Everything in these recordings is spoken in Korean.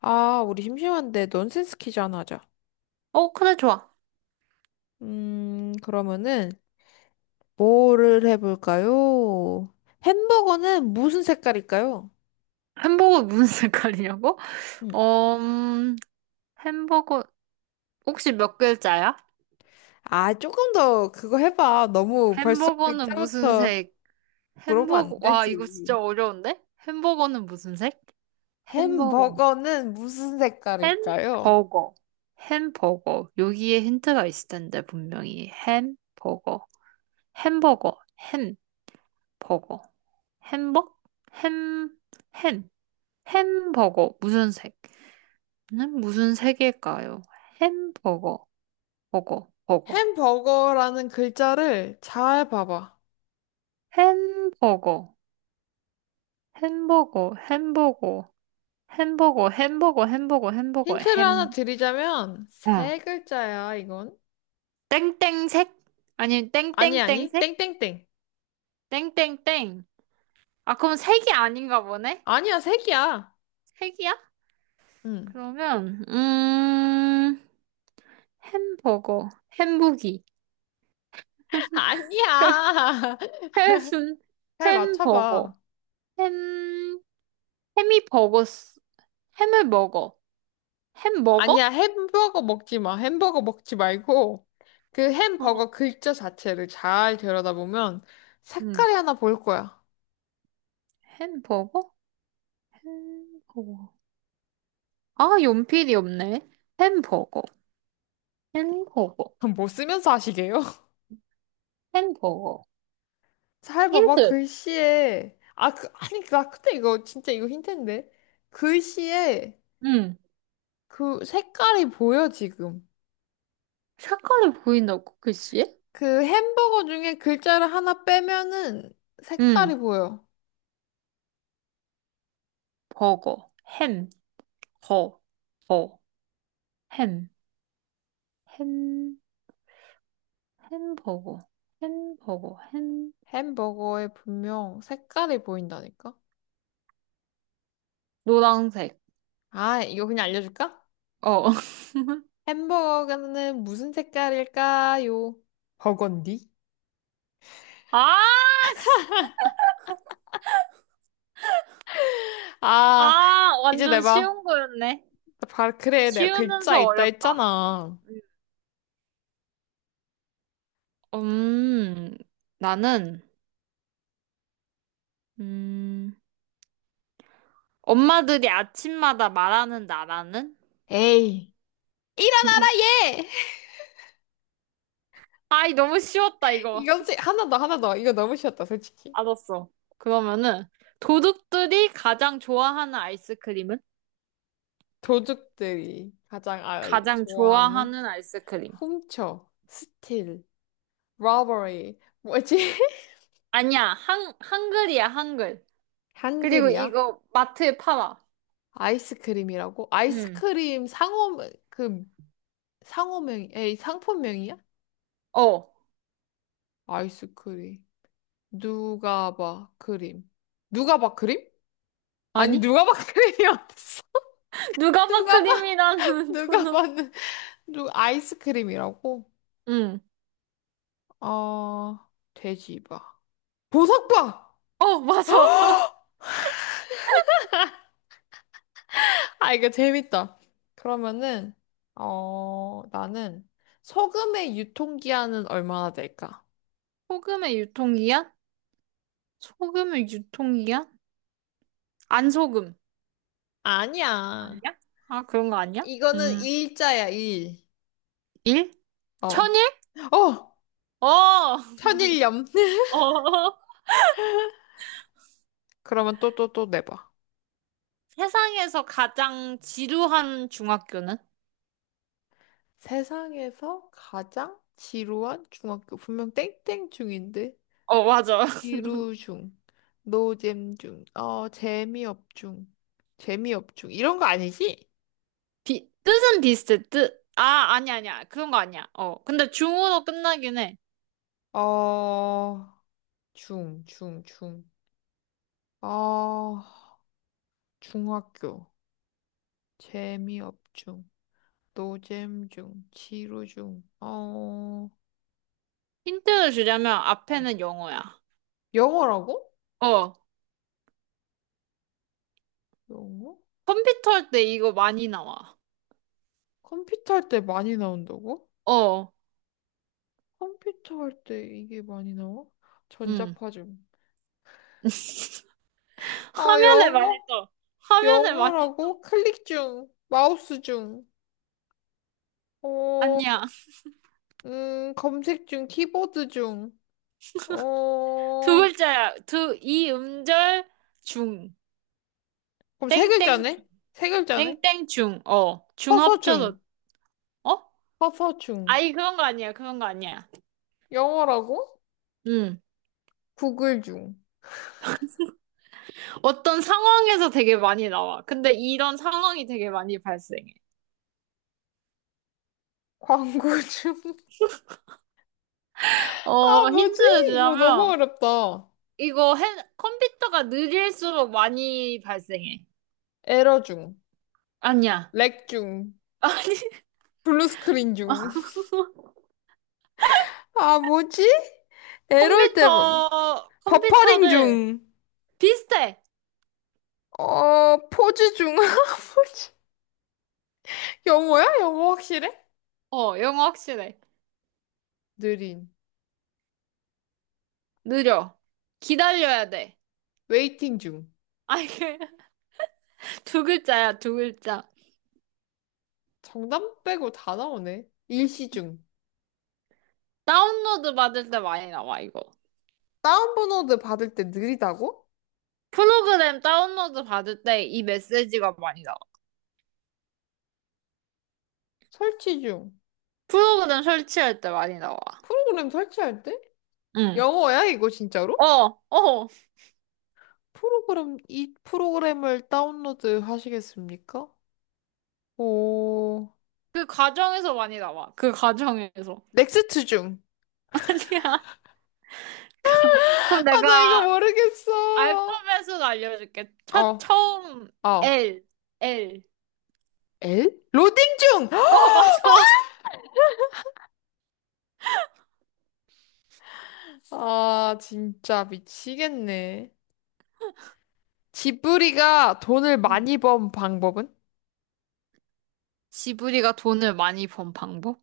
아, 우리 심심한데 넌센스 퀴즈 하나 하자. 어, 그래, 좋아. 그러면은 뭐를 해볼까요? 햄버거는 무슨 색깔일까요? 햄버거 무슨 색깔이냐고? 음. 어, 햄버거, 혹시 몇 글자야? 아, 조금 더 그거 해봐. 너무 벌써 햄버거는 무슨 글자부터 색? 물으면 햄버거, 안 와, 이거 진짜 되지. 어려운데? 햄버거는 무슨 색? 햄버거. 햄버거는 무슨 색깔일까요? 햄버거. 햄버거. 여기에 힌트가 있을 텐데, 분명히. 햄버거. 햄버거. 햄버거. 햄버? 햄, 햄. 햄버거. 무슨 색? 는 무슨 색일까요? 햄버거. 버거, 버거. 햄버거라는 글자를 잘 봐봐. 햄버거, 햄버거, 햄버거, 햄버거, 햄버거, 햄버거, 햄버거, 힌트를 햄, 하나 드리자면 어. 세 글자야, 이건. 땡땡색? 아니면 아니, 아니, 땡땡땡색? 땡땡땡. 땡땡땡. 아, 그럼 색이 아닌가 보네? 아니야, 색이야. 색이야? 응. 그러면, 햄버거, 햄부기, 아니야. 햄, 잘 햄버거, 맞춰봐. 햄, 햄이 버거스, 햄을 먹어. 햄 아니야, 먹어? 햄버거 먹지 마. 햄버거 먹지 말고, 그 어. 햄버거 글자 자체를 잘 들여다보면 응, 색깔이 하나 보일 거야. 햄버거? 햄버거. 아, 연필이 없네. 햄버거, 햄버거, 뭐 쓰면서 하시게요? 햄버거. 잘 봐봐, 힌트. 글씨에. 아, 그, 아니, 나 근데 이거 진짜 이거 힌트인데. 글씨에 응. 그 색깔이 보여, 지금. 색깔이 보인다고, 글씨? 그 햄버거 중에 글자를 하나 빼면은 색깔이 응. 보여. 버거, 햄, 거, 버, 햄, 햄, 햄버거, 햄버거, 햄. 햄버거에 분명 색깔이 보인다니까? 노란색. 아, 이거 그냥 알려줄까? 어. 햄버거는 무슨 색깔일까요? 버건디? 아, 씨. 아, 아, 이제 완전 내봐. 쉬운 거였네. 나 봐, 그래, 내가 글자 쉬우면서 있다 어렵다. 했잖아. 음, 음, 나는, 음, 엄마들이 아침마다 말하는 나라는? 에이, 일어나라, 얘! 아이, 너무 쉬웠다, 이거. 이거지, 하나 더, 하나 더. 이거 너무 쉬웠다, 솔직히. 알았어. 그러면은, 도둑들이 가장 좋아하는 아이스크림은? 도둑들이 가장 아, 가장 좋아하는 좋아하는 아이스크림. 훔쳐, 스틸, 러버리, 뭐지? 아니야, 한글이야, 한글. 그리고 한글이야? 이거 마트에 팔아. 아이스크림이라고? 응. 아이스크림 상호, 그, 상호명, 에이, 상품명이야? 어. 아이스크림. 누가 봐, 크림. 누가 봐, 크림? 아니, 아니? 누가 봐, 크림이 어딨어? 누가봐 누가 봐, 크림이라는 누가 도넛. 봐는, 누, 아이스크림이라고? 응. 어, 돼지 봐. 보석바! 어, 맞아. 아, 이거 재밌다. 그러면은, 어, 나는 소금의 유통기한은 얼마나 될까? 소금의 유통기한? 소금의 유통기한? 안 소금. 아니야. 아니야? 아, 그런 거 아니야? 이거는 일자야, 일. 일? 어. 천일? 어! 어! 천일염. 어. 그러면 또, 또, 또 내봐. 세상에서 가장 지루한 중학교는? 세상에서 가장 지루한 중학교. 분명 땡땡 중인데. 어, 맞아. 지루 중. 노잼 중. 어, 재미업 중. 재미업 중. 이런 거 아니지? 뜻은 비슷해, 뜻. 아, 아니, 아니야. 그런 거 아니야. 어. 근데 중으로 끝나긴 해. 어, 중, 중, 중. 어, 중학교. 재미업 중. 노잼 중. 지루 중. 어, 힌트를 주려면 어. 앞에는 영어야. 영어라고? 어. 영어? 컴퓨터 할 때 이거 많이 나와. 컴퓨터 할 때 많이 나온다고? 어. 컴퓨터 할 때 이게 많이 나와? 음. 전자파 중. 아, 화면에 많이 영어? 떠. 화면에 많이, 영어라고? 클릭 중, 마우스 중, 어, 아니야. 검색 중, 키보드 중, 어, 두 글자야. 두, 이 음절 중. 그럼 세 땡땡, 글자네? 중. 세 글자네? 땡땡 중. 어. 중 커서 합쳐서, 중, 어? 커서 중, 아이, 그런 거 아니야. 그런 거 아니야. 영어라고? 응. 구글 중, 어떤 상황에서 되게 많이 나와. 근데 이런 상황이 되게 많이 발생해. 광고 중. 아, 어, 뭐지? 힌트를 이거 너무 주자면, 어렵다. 컴퓨터가 느릴수록 많이 발생해. 에러 중, 아니야. 렉 중, 블루 스크린 아니, 아, 중. 아, 뭐지? 에러일 때 뭐, 컴퓨터, 버퍼링 컴퓨터를 중, 비슷해. 어, 포즈 중. 아, 뭐지? 영어야? 영어 확실해? 어, 영어 확실해. 느린. 느려. 기다려야 돼. 웨이팅 중. 아, 이게 두 글자야, 두 글자. 정답 빼고 다 나오네. 일시 중. 다운로드 받을 때 많이 나와, 이거. 다운로드 받을 때 느리다고? 프로그램 다운로드 받을 때 이 메시지가 많이 나와. 설치 중. 프로그램 설치할 때 많이 나와. 프로그램 설치할 때? 응. 영어야, 이거 어, 진짜로? 어. 프로그램, 이 프로그램을 다운로드 하시겠습니까? 오, 그 과정에서 많이 나와. 그 과정에서. 넥스트 중. 아니야. 그럼 그럼 아, 나 이거 내가 모르겠어. 알파벳으로 알려줄게. 어, 처음, 어. L, L. 엘? 로딩 중! 어, 맞아. 아, 진짜 미치겠네. 지브리가 돈을 응. 많이 번 방법은? 지브리가 돈을 많이 번 방법?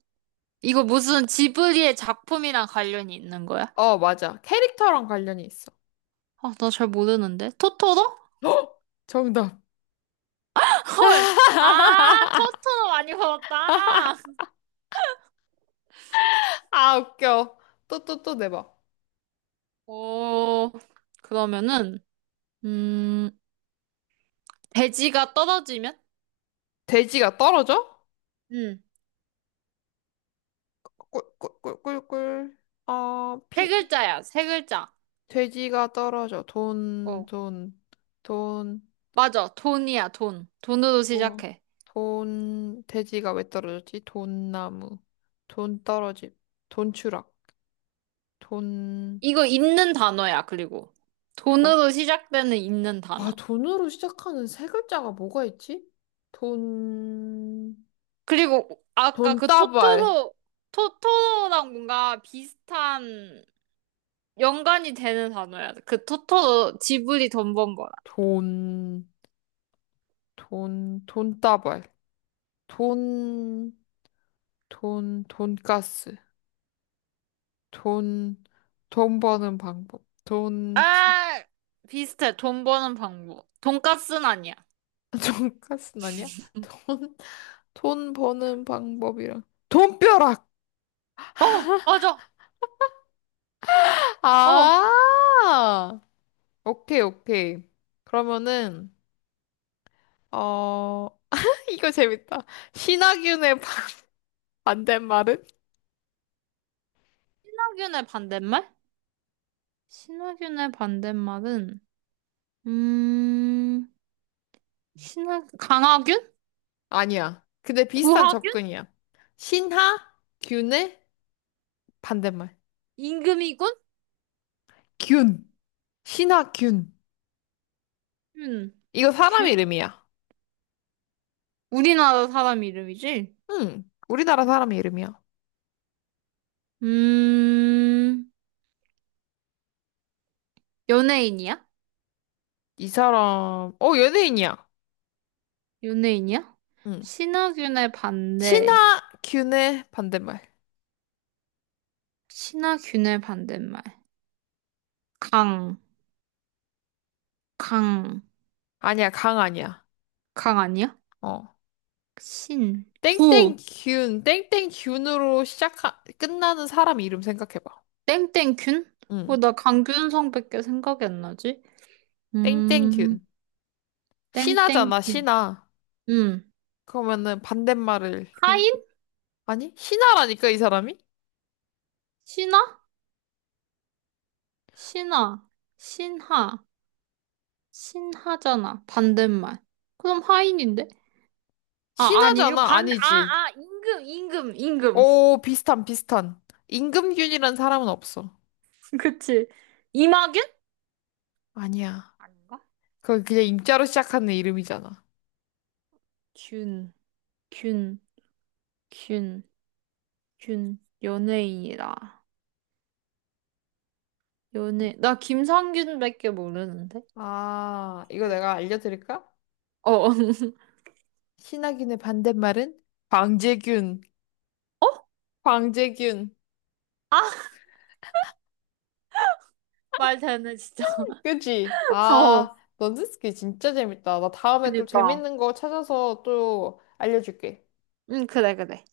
이거 무슨 지브리의 작품이랑 관련이 있는 거야? 어, 맞아. 캐릭터랑 관련이 있어. 아, 나 잘 모르는데. 토토로? 헉! 정답. 헐. 아, 토토로 많이 벌었다. 아, 웃겨. 또, 또, 또 내봐. 오, 그러면은, 음, 돼지가 떨어지면? 돼지가 떨어져? 응. 꿀꿀꿀꿀꿀. 어, 세 피. 글자야, 세 글자. 돼지가 떨어져. 돈, 어. 돈, 돈, 맞아, 돈이야, 돈. 돈으로 돈, 시작해. 돈. 돼지가 왜 떨어졌지? 돈나무. 돈 떨어짐. 돈 추락. 돈, 이거 있는 단어야, 그리고. 돈. 돈으로 시작되는 있는 단어. 와, 돈으로 시작하는 세 글자가 뭐가 있지? 돈, 그리고 아까 그 돈다발. 토토로, 토토로랑 뭔가 비슷한 연관이 되는 단어야. 그 토토로 지브리 돈 번 거랑. 돈, 돈, 돈다발. 돈, 돈, 돈가스. 돈, 돈 버는 방법. 돈, 티, 아, 비슷해. 돈 버는 방법. 돈까스는 아니야. 돈가스는 아니야? 돈, 돈 버는 방법이랑. 돈벼락! 어, 맞아. 어, 아! 오케이, 오케이. 그러면은, 어, 이거 재밌다. 신하균의 반대말은? 신화균의 반대말? 신화균의 반대말은, 음, 신하 강하균? 아니야. 근데 비슷한 구하균? 접근이야. 신하균의 반대말. 임금이군? 균. 신하균. 균. 이거 사람 균? 이름이야. 우리나라 사람 이름이지? 응. 우리나라 사람 이름이야. 음, 연예인이야? 이 사람, 어, 연예인이야. 연예인이야? 응. 신하균의 반대. 신하균의 반대말. 신하균의 반대말. 강, 강, 아니야, 강 아니야. 강 아니야? 어. 신, 구, 땡땡균, 땡땡균으로 시작하, 끝나는 사람 이름 생각해봐. 땡땡균? 어, 응. 나 강균성밖에 생각이 안 나지? 땡땡균. 음, 신하잖아, 땡땡균. 신하. 음, 그러면은 반대말을 생각해. 하인? 아니? 신하라니까, 이 사람이? 신하? 신하. 신하. 신하잖아. 반대말. 그럼 하인인데? 아, 아니, 이거 신하잖아, 반, 아, 아니지. 아, 임금, 임금, 임금. 오, 비슷한, 비슷한. 임금균이란 사람은 없어. 그치. 이마균? 아니야. 아닌가? 그거 그냥 임자로 시작하는 이름이잖아. 균, 균, 균, 균. 연예인이라. 연예, 나 김상균밖에 모르는데? 아, 이거 균. 내가 알려드릴까? 어, 어. 신하균의 반대말은 광재균. 어? 광재균. 아, 말 되네, 진짜. 그지? 어, 아, 넌지스키 진짜 재밌다. 나 다음에 또 그니까. 재밌는 거 찾아서 또 알려줄게. 응, 그래, 그래.